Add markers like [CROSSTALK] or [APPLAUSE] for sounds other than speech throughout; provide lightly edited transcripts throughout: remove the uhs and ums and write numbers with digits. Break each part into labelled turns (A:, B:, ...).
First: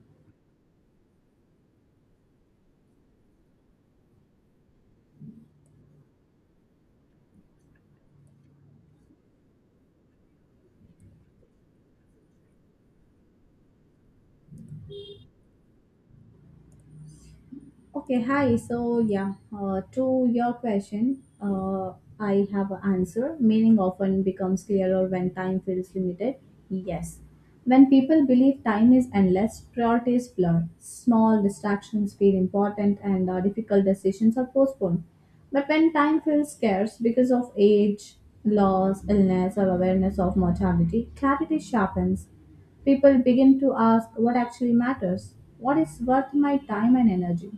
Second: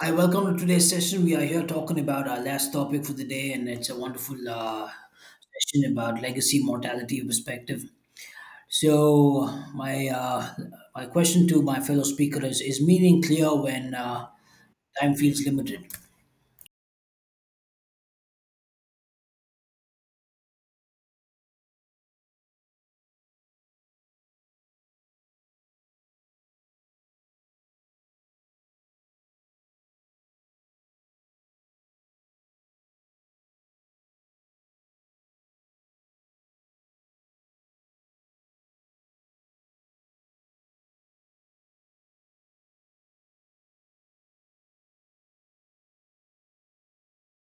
A: Hi, welcome to today's session. We are here talking about our last topic for the day, and it's a wonderful session about legacy mortality perspective. So, my question to my fellow speaker is meaning clear when time feels limited?
B: Okay, hi. So, yeah, to your question, I have an answer. Meaning often becomes clearer when time feels limited. Yes. When people believe time is endless, priorities blur. Small distractions feel important, and difficult decisions are postponed. But when time feels scarce because of age, loss, illness, or awareness of mortality, clarity sharpens. People begin to ask what actually matters, what is worth my time and energy.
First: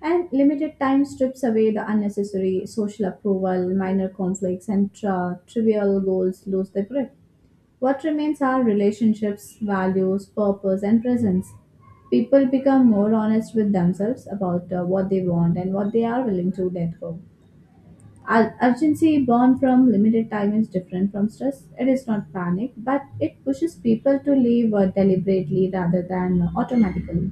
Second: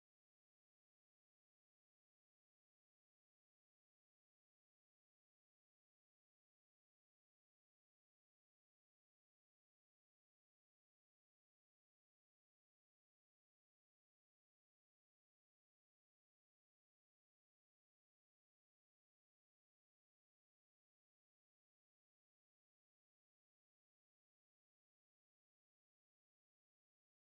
B: And limited time strips away the unnecessary social approval, minor conflicts, and trivial goals lose their grip. What remains are relationships, values, purpose, and presence. People become more honest with themselves about what they want and what they are willing to let go. Urgency born from limited time is different from stress. It is not panic, but it pushes people to live deliberately rather than automatically.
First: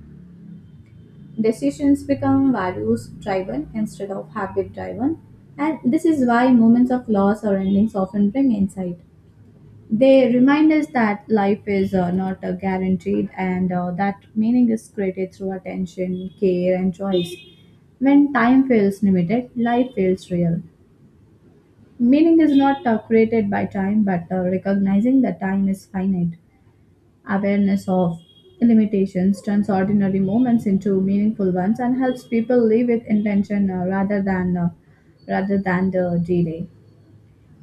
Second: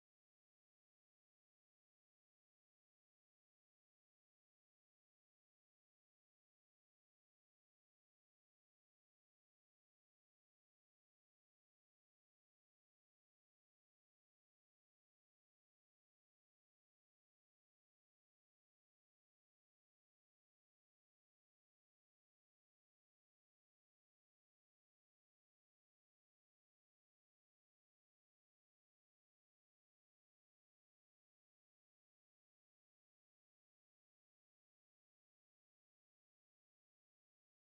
B: Decisions become values driven instead of habit driven, and this is why moments of loss or endings often bring insight. They remind us that life is not guaranteed, and that meaning is created through attention, care, and choice. When time feels limited, life feels real. Meaning is not created by time, but recognizing that time is finite. Awareness of limitations turns ordinary moments into meaningful ones and helps people live with intention rather than the delay.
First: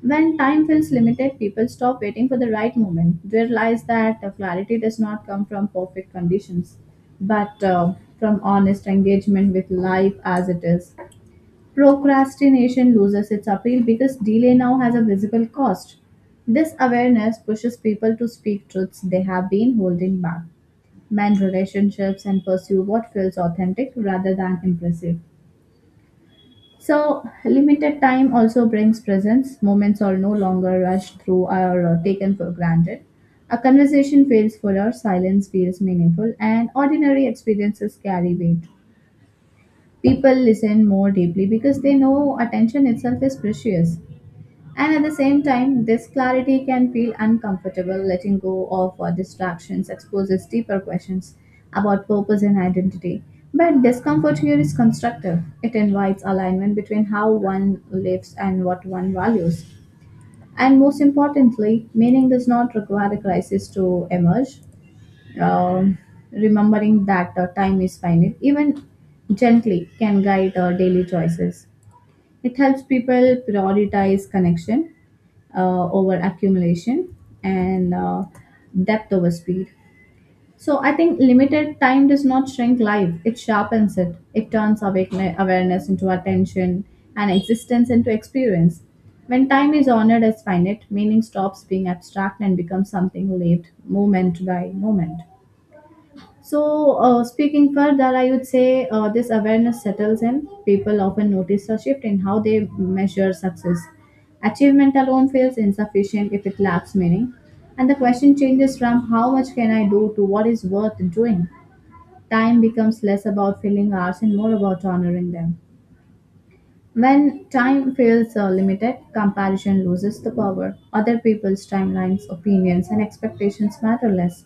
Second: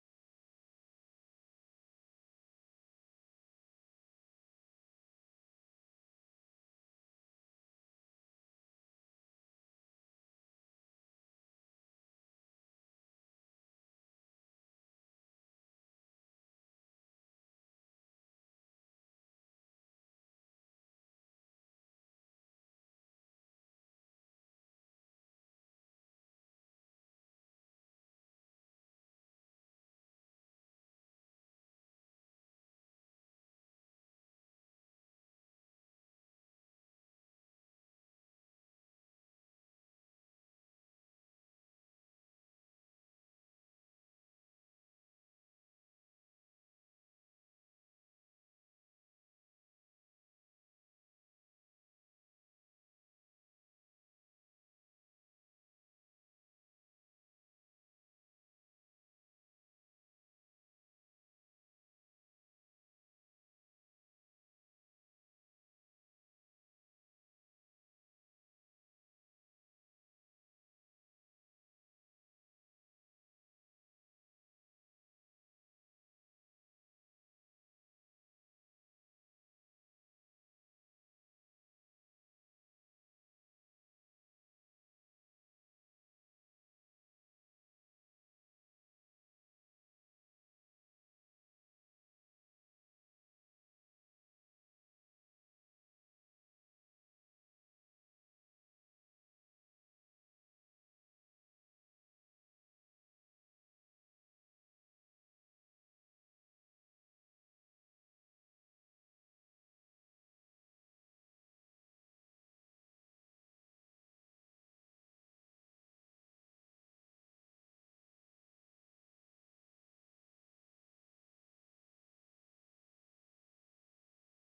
B: When time feels limited, people stop waiting for the right moment. They realize that clarity does not come from perfect conditions, but from honest engagement with life as it is. Procrastination loses its appeal because delay now has a visible cost. This awareness pushes people to speak truths they have been holding back, mend relationships, and pursue what feels authentic rather than impressive. So, limited time also brings presence. Moments are no longer rushed through or taken for granted. A conversation feels fuller, silence feels meaningful, and ordinary experiences carry weight. People listen more deeply because they know attention itself is precious. And at the same time, this clarity can feel uncomfortable. Letting go of distractions exposes deeper questions about purpose and identity. But discomfort here is constructive. It invites alignment between how one lives and what one values. And most importantly, meaning does not require a crisis to emerge. Um, Remembering that time is finite, even gently, can guide our daily choices. It helps people prioritize connection over accumulation and depth over speed. So I think limited time does not shrink life; it sharpens it. It turns awareness into attention and existence into experience. When time is honored as finite, meaning stops being abstract and becomes something lived moment by moment. So, speaking further, I would say this awareness settles in. People often notice a shift in how they measure success. Achievement alone feels insufficient if it lacks meaning. And the question changes from how much can I do to what is worth doing. Time becomes less about filling hours and more about honoring them. When time feels limited, comparison loses the power. Other people's timelines, opinions, and expectations matter less.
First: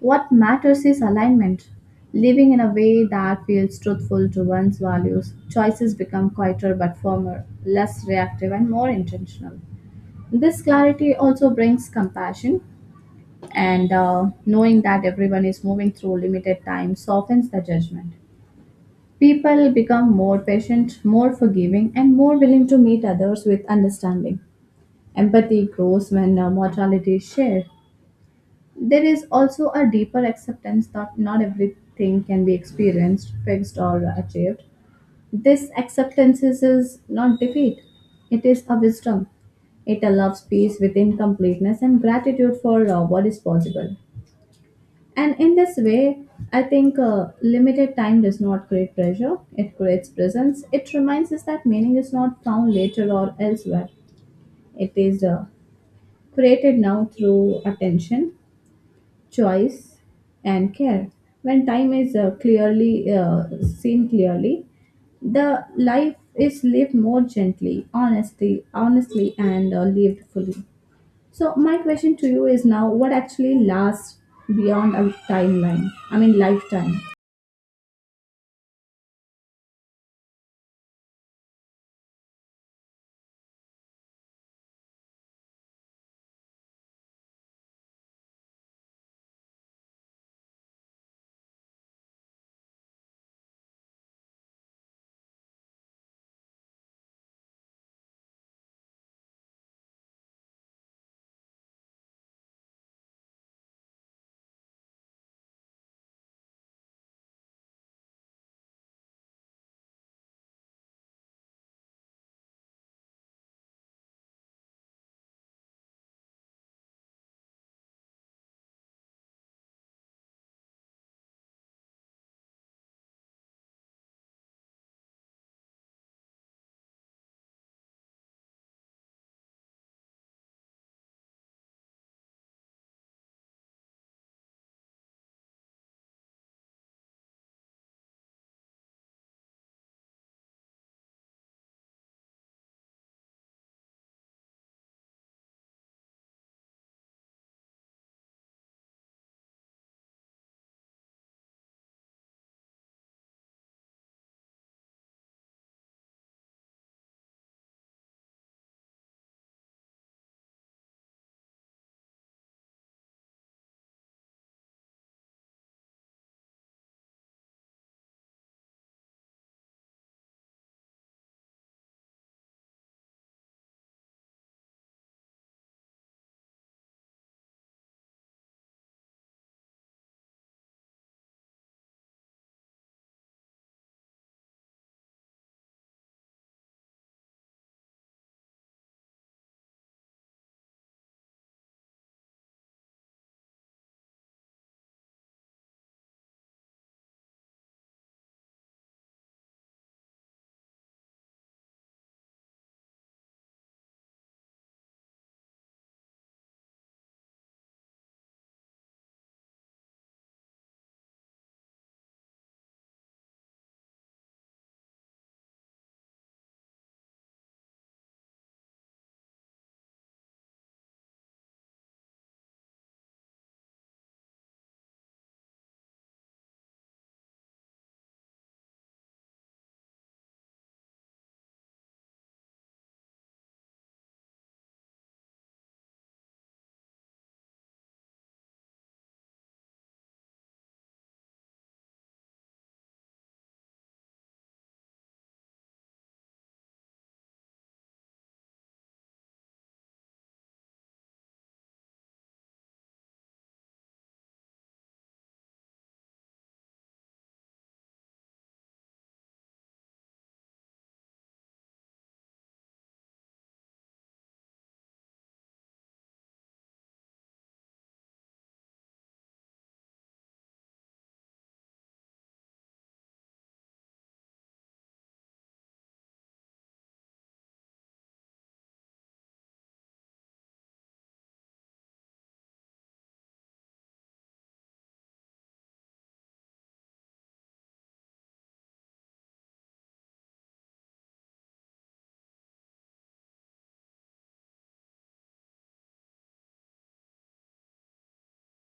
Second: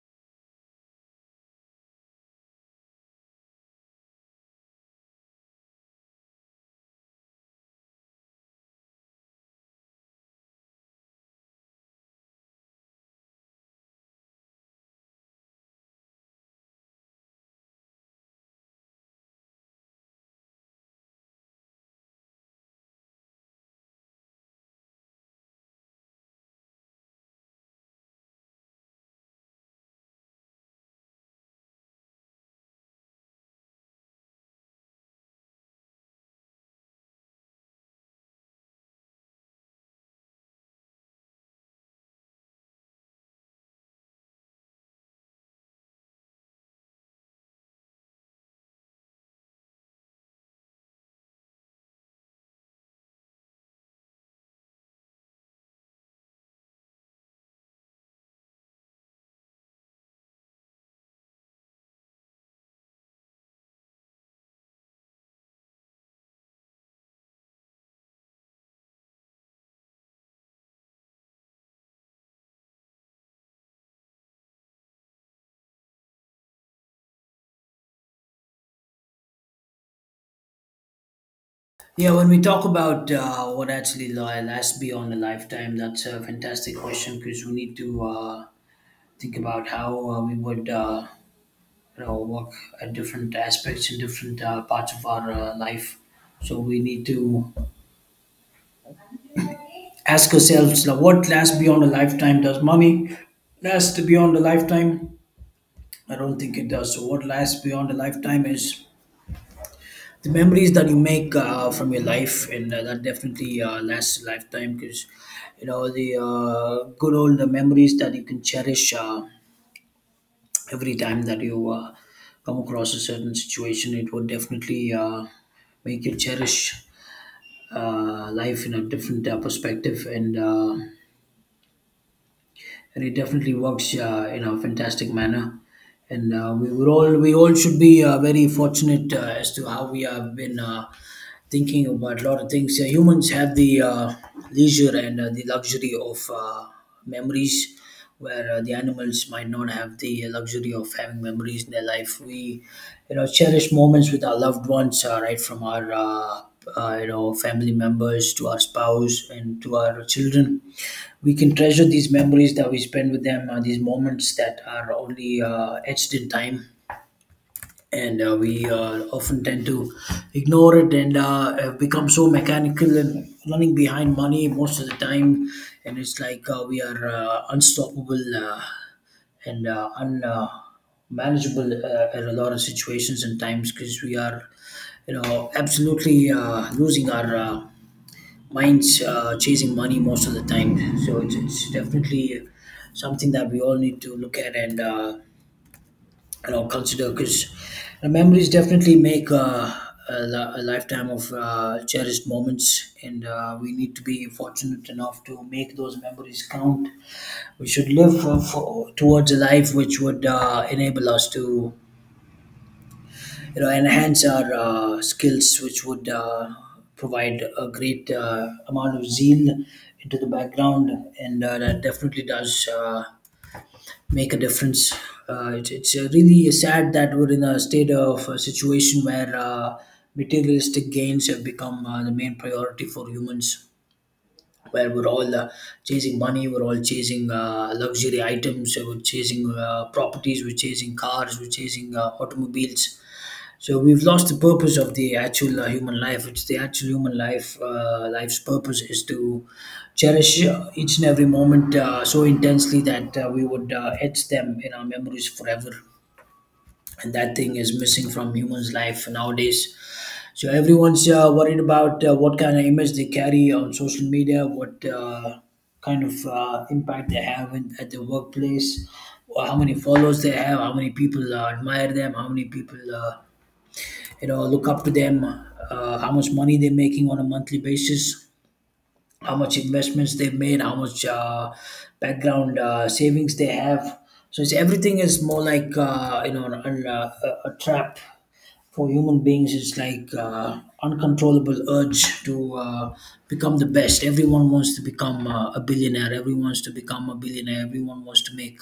B: What matters is alignment. Living in a way that feels truthful to one's values, choices become quieter but firmer, less reactive, and more intentional. This clarity also brings compassion, and knowing that everyone is moving through limited time softens the judgment. People become more patient, more forgiving, and more willing to meet others with understanding. Empathy grows when mortality is shared. There is also a deeper acceptance that not everything can be experienced, fixed, or achieved. This acceptance is not defeat, it is a wisdom. It allows peace within completeness and gratitude for what is possible. And in this way, I think limited time does not create pressure, it creates presence. It reminds us that meaning is not found later or elsewhere, it is created now through attention, choice, and care. When time is clearly seen clearly, the life is lived more gently, honestly, and lived fully. So my question to you is now, what actually lasts beyond a timeline I mean lifetime?
A: Yeah, when we talk about what actually lasts beyond a lifetime, that's a fantastic question because we need to uh, think about how we would work at different aspects in different parts of our life, so we need to ask ourselves like, what lasts beyond a lifetime? Does money last beyond a lifetime? I don't think it does. So what lasts beyond a lifetime is the memories that you make from your life, and that definitely lasts a lifetime, because you know the good old memories that you can cherish every time that you come across a certain situation, it would definitely make you cherish life in a different perspective. And it definitely works in a fantastic manner. And we all should be very fortunate as to how we have been thinking about a lot of things. Humans have the leisure and the luxury of memories, where the animals might not have the luxury of having memories in their life. We, you know, cherish moments with our loved ones, right from our you know, family members to our spouse and to our children. We can treasure these memories that we spend with them, these moments that are only etched in time. And we often tend to ignore it, and have become so mechanical and running behind money most of the time. And it's like we are unstoppable and un. Manageable in a lot of situations and times, because we are, you know, absolutely losing our minds chasing money most of the time. So it's definitely something that we all need to look at and, you know, consider, because memories definitely make a lifetime of cherished moments, and we need to be fortunate enough to make those memories count. We should live towards a life which would enable us to, you know, enhance our skills, which would provide a great amount of zeal into the background, and that definitely does make a difference. It's really sad that we're in a state of a situation where materialistic gains have become the main priority for humans, where we're all chasing money, we're all chasing luxury items, we're chasing properties, we're chasing cars, we're chasing automobiles. So we've lost the purpose of the actual human life. It's the actual human life, life's purpose is to cherish each and every moment so intensely that we would etch them in our memories forever. And that thing is missing from humans' life nowadays. So everyone's worried about what kind of image they carry on social media, what kind of impact they have in, at the workplace, or how many followers they have, how many people admire them, how many people look up to them, how much money they're making on a monthly basis, how much investments they've made, how much background savings they have. So it's, everything is more like, a trap for human beings. It's like uncontrollable urge to become the best. Everyone wants to become a billionaire, everyone wants to become a billionaire, everyone wants to make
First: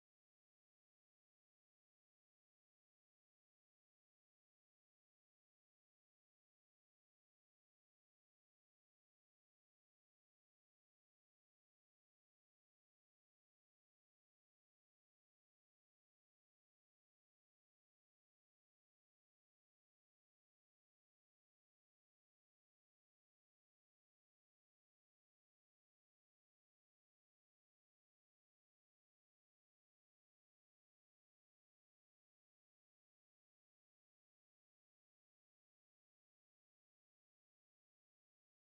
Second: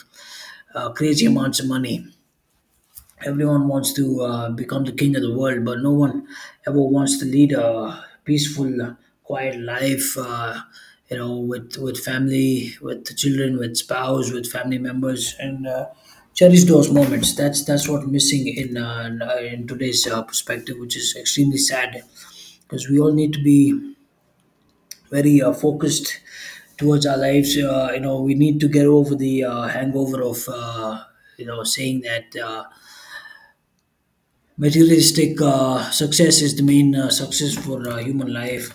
A: crazy amounts of money. Everyone wants to become the king of the world, but no one ever wants to lead a peaceful, quiet life. You know, with family, with the children, with spouse, with family members, and cherish those moments. That's what's missing in in today's perspective, which is extremely sad, because we all need to be very focused towards our lives. You know, we need to get over the hangover of, you know, saying that materialistic success is the main success for human life.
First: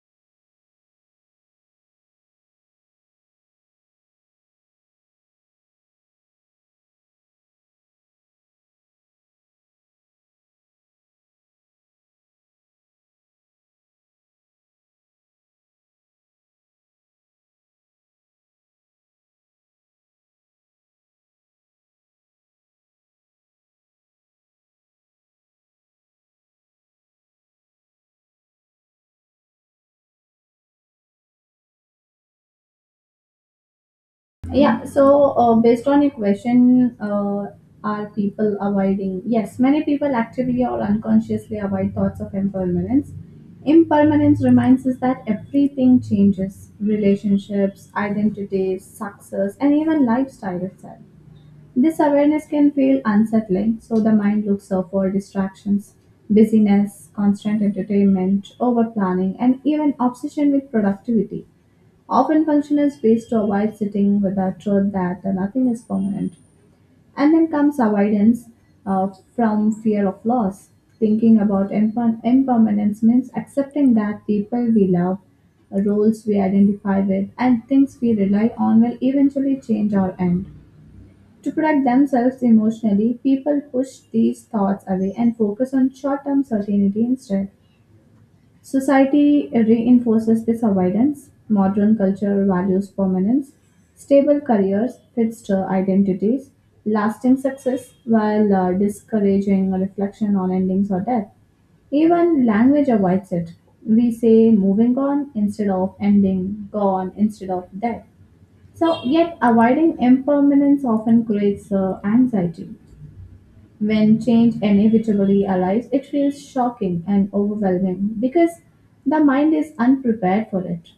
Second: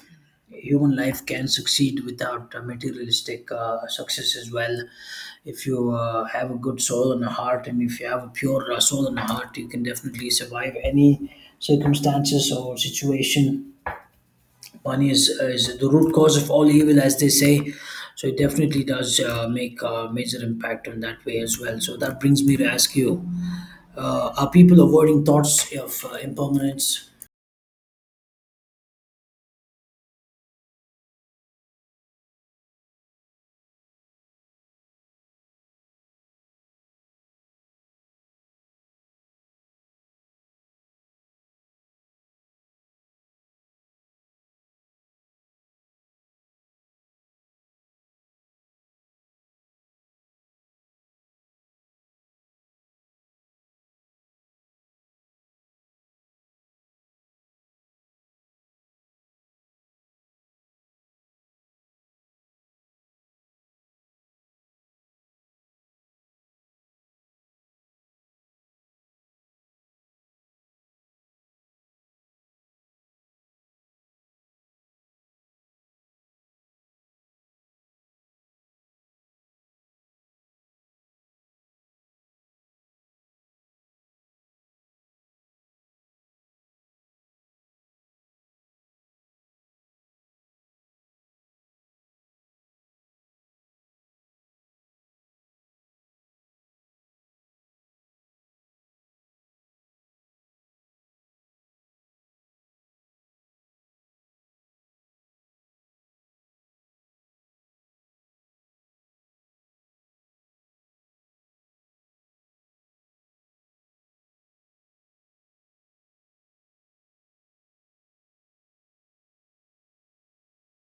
A: Human life can succeed without materialistic success as well. If you have a good soul and a heart, and if you have a pure soul and a heart, you can definitely survive any circumstances or situation. Money is the root cause of all evil, as they say. So it definitely does make a major impact on that way as well. So that brings me to ask you, are people avoiding thoughts of impermanence?
B: Yeah, so based on your question, are people avoiding? Yes, many people actively or unconsciously avoid thoughts of impermanence. Impermanence reminds us that everything changes relationships, identities, success, and even lifestyle itself. This awareness can feel unsettling, so the mind looks out for distractions, busyness, constant entertainment, over planning, and even obsession with productivity. Often, function is ways to avoid sitting with the truth that nothing is permanent. And then comes avoidance uh, from fear of loss. Thinking about impermanence means accepting that people we love, roles we identify with, and things we rely on will eventually change or end. To protect themselves emotionally, people push these thoughts away and focus on short term certainty instead. Society reinforces this avoidance. Modern culture values permanence, stable careers, fixed identities, lasting success, while discouraging reflection on endings or death. Even language avoids it. We say moving on instead of ending, gone instead of dead. So, yet avoiding impermanence often creates anxiety. When change inevitably arrives, it feels shocking and overwhelming because the mind is unprepared for it.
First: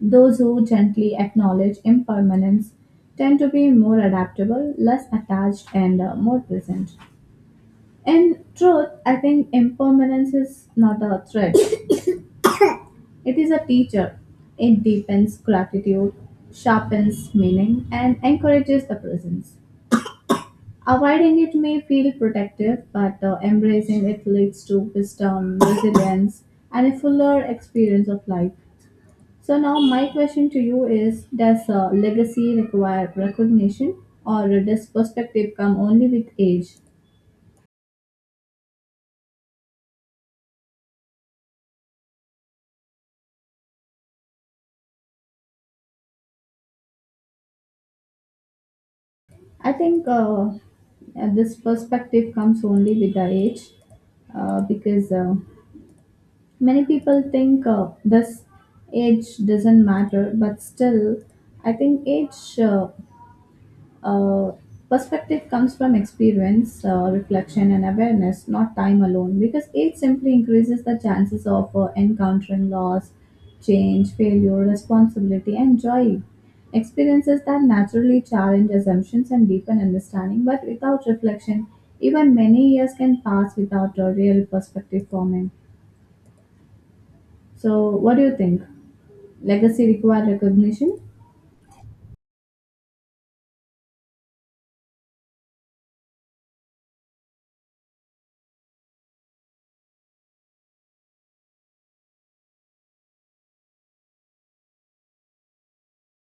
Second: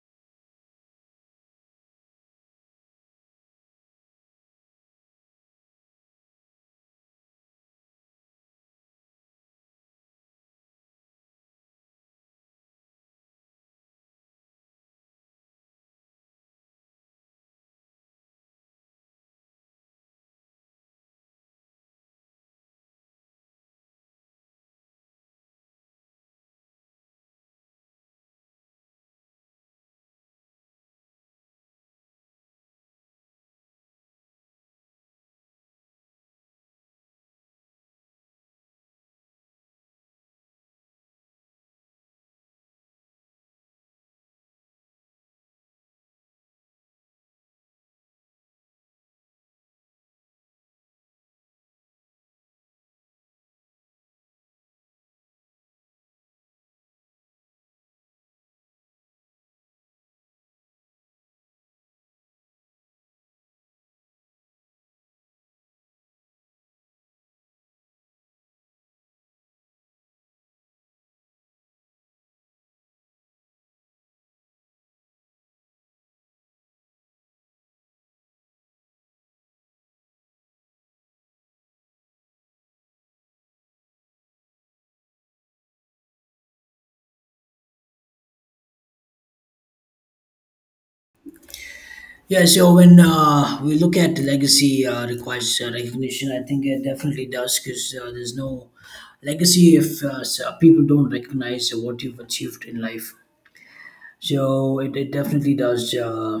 B: Those who gently acknowledge impermanence tend to be more adaptable, less attached, and more present. In truth, I think impermanence is not a threat, [COUGHS] it is a teacher. It deepens gratitude, sharpens meaning, and encourages the presence. Avoiding it may feel protective, but embracing it leads to wisdom, resilience, and a fuller experience of life. So, now my question to you is: Does legacy require recognition, or does perspective come only with age? I think this perspective comes only with the age because many people think this age doesn't matter, but still, I think age. Uh, perspective comes from experience, reflection, and awareness, not time alone, because age simply increases the chances of encountering loss, change, failure, responsibility, and joy. Experiences that naturally challenge assumptions and deepen understanding, but without reflection, even many years can pass without a real perspective forming. So, what do you think? Legacy require recognition?
A: Yeah, so when we look at legacy requires recognition, I think it definitely does, because there's no legacy if, people don't recognize what you've achieved in life. So it definitely does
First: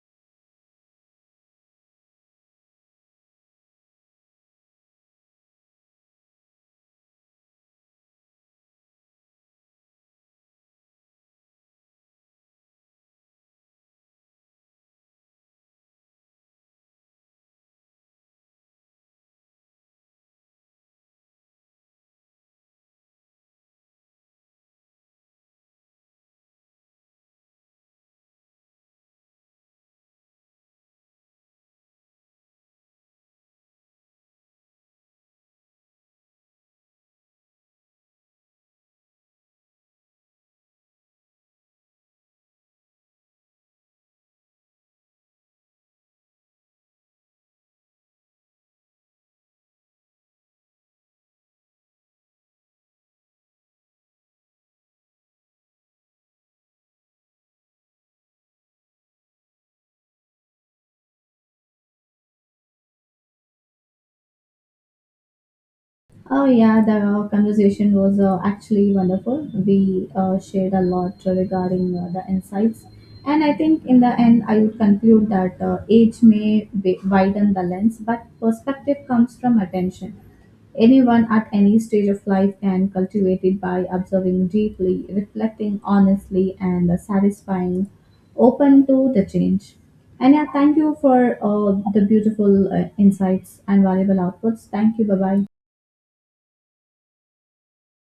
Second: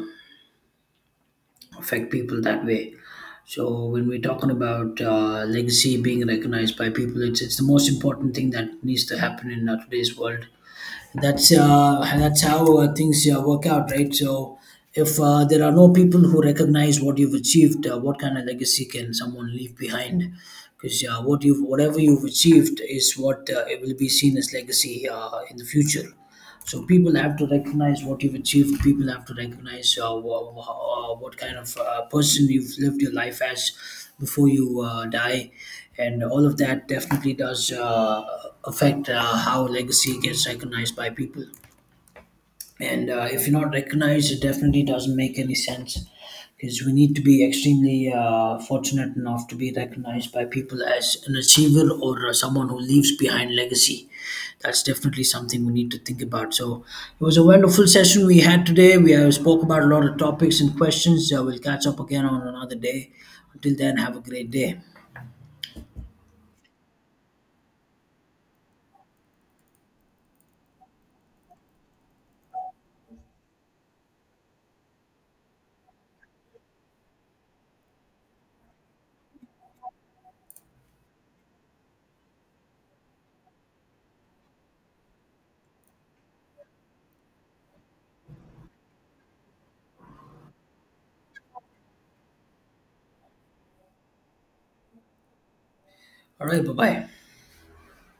A: affect people that way. So when we're talking about legacy being recognized by people, it's the most important thing that needs to happen in today's world. That's how things work out, right? So if there are no people who recognize what you've achieved, what kind of legacy can someone leave behind? Because whatever you've achieved is what it will be seen as legacy in the future. So people have to recognize what you've achieved. People have to recognize what kind of person you've lived your life as before you die, and all of that definitely does affect how legacy gets recognized by people. And if you're not recognized, it definitely doesn't make any sense, because we need to be extremely fortunate enough to be recognized by people as an achiever, or someone who leaves behind legacy. That's definitely something we need to think about. So it was a wonderful session we had today. We spoke about a lot of topics and questions. We'll catch up again on another day. Until then, have a great day.
B: Oh yeah, the conversation was actually wonderful. We shared a lot regarding the insights, and I think in the end, I would conclude that age may widen the lens, but perspective comes from attention. Anyone at any stage of life can cultivate it by observing deeply, reflecting honestly, and satisfying, open to the change. And yeah, thank you for the beautiful insights and valuable outputs. Thank you. Bye bye.
A: All right, bye bye.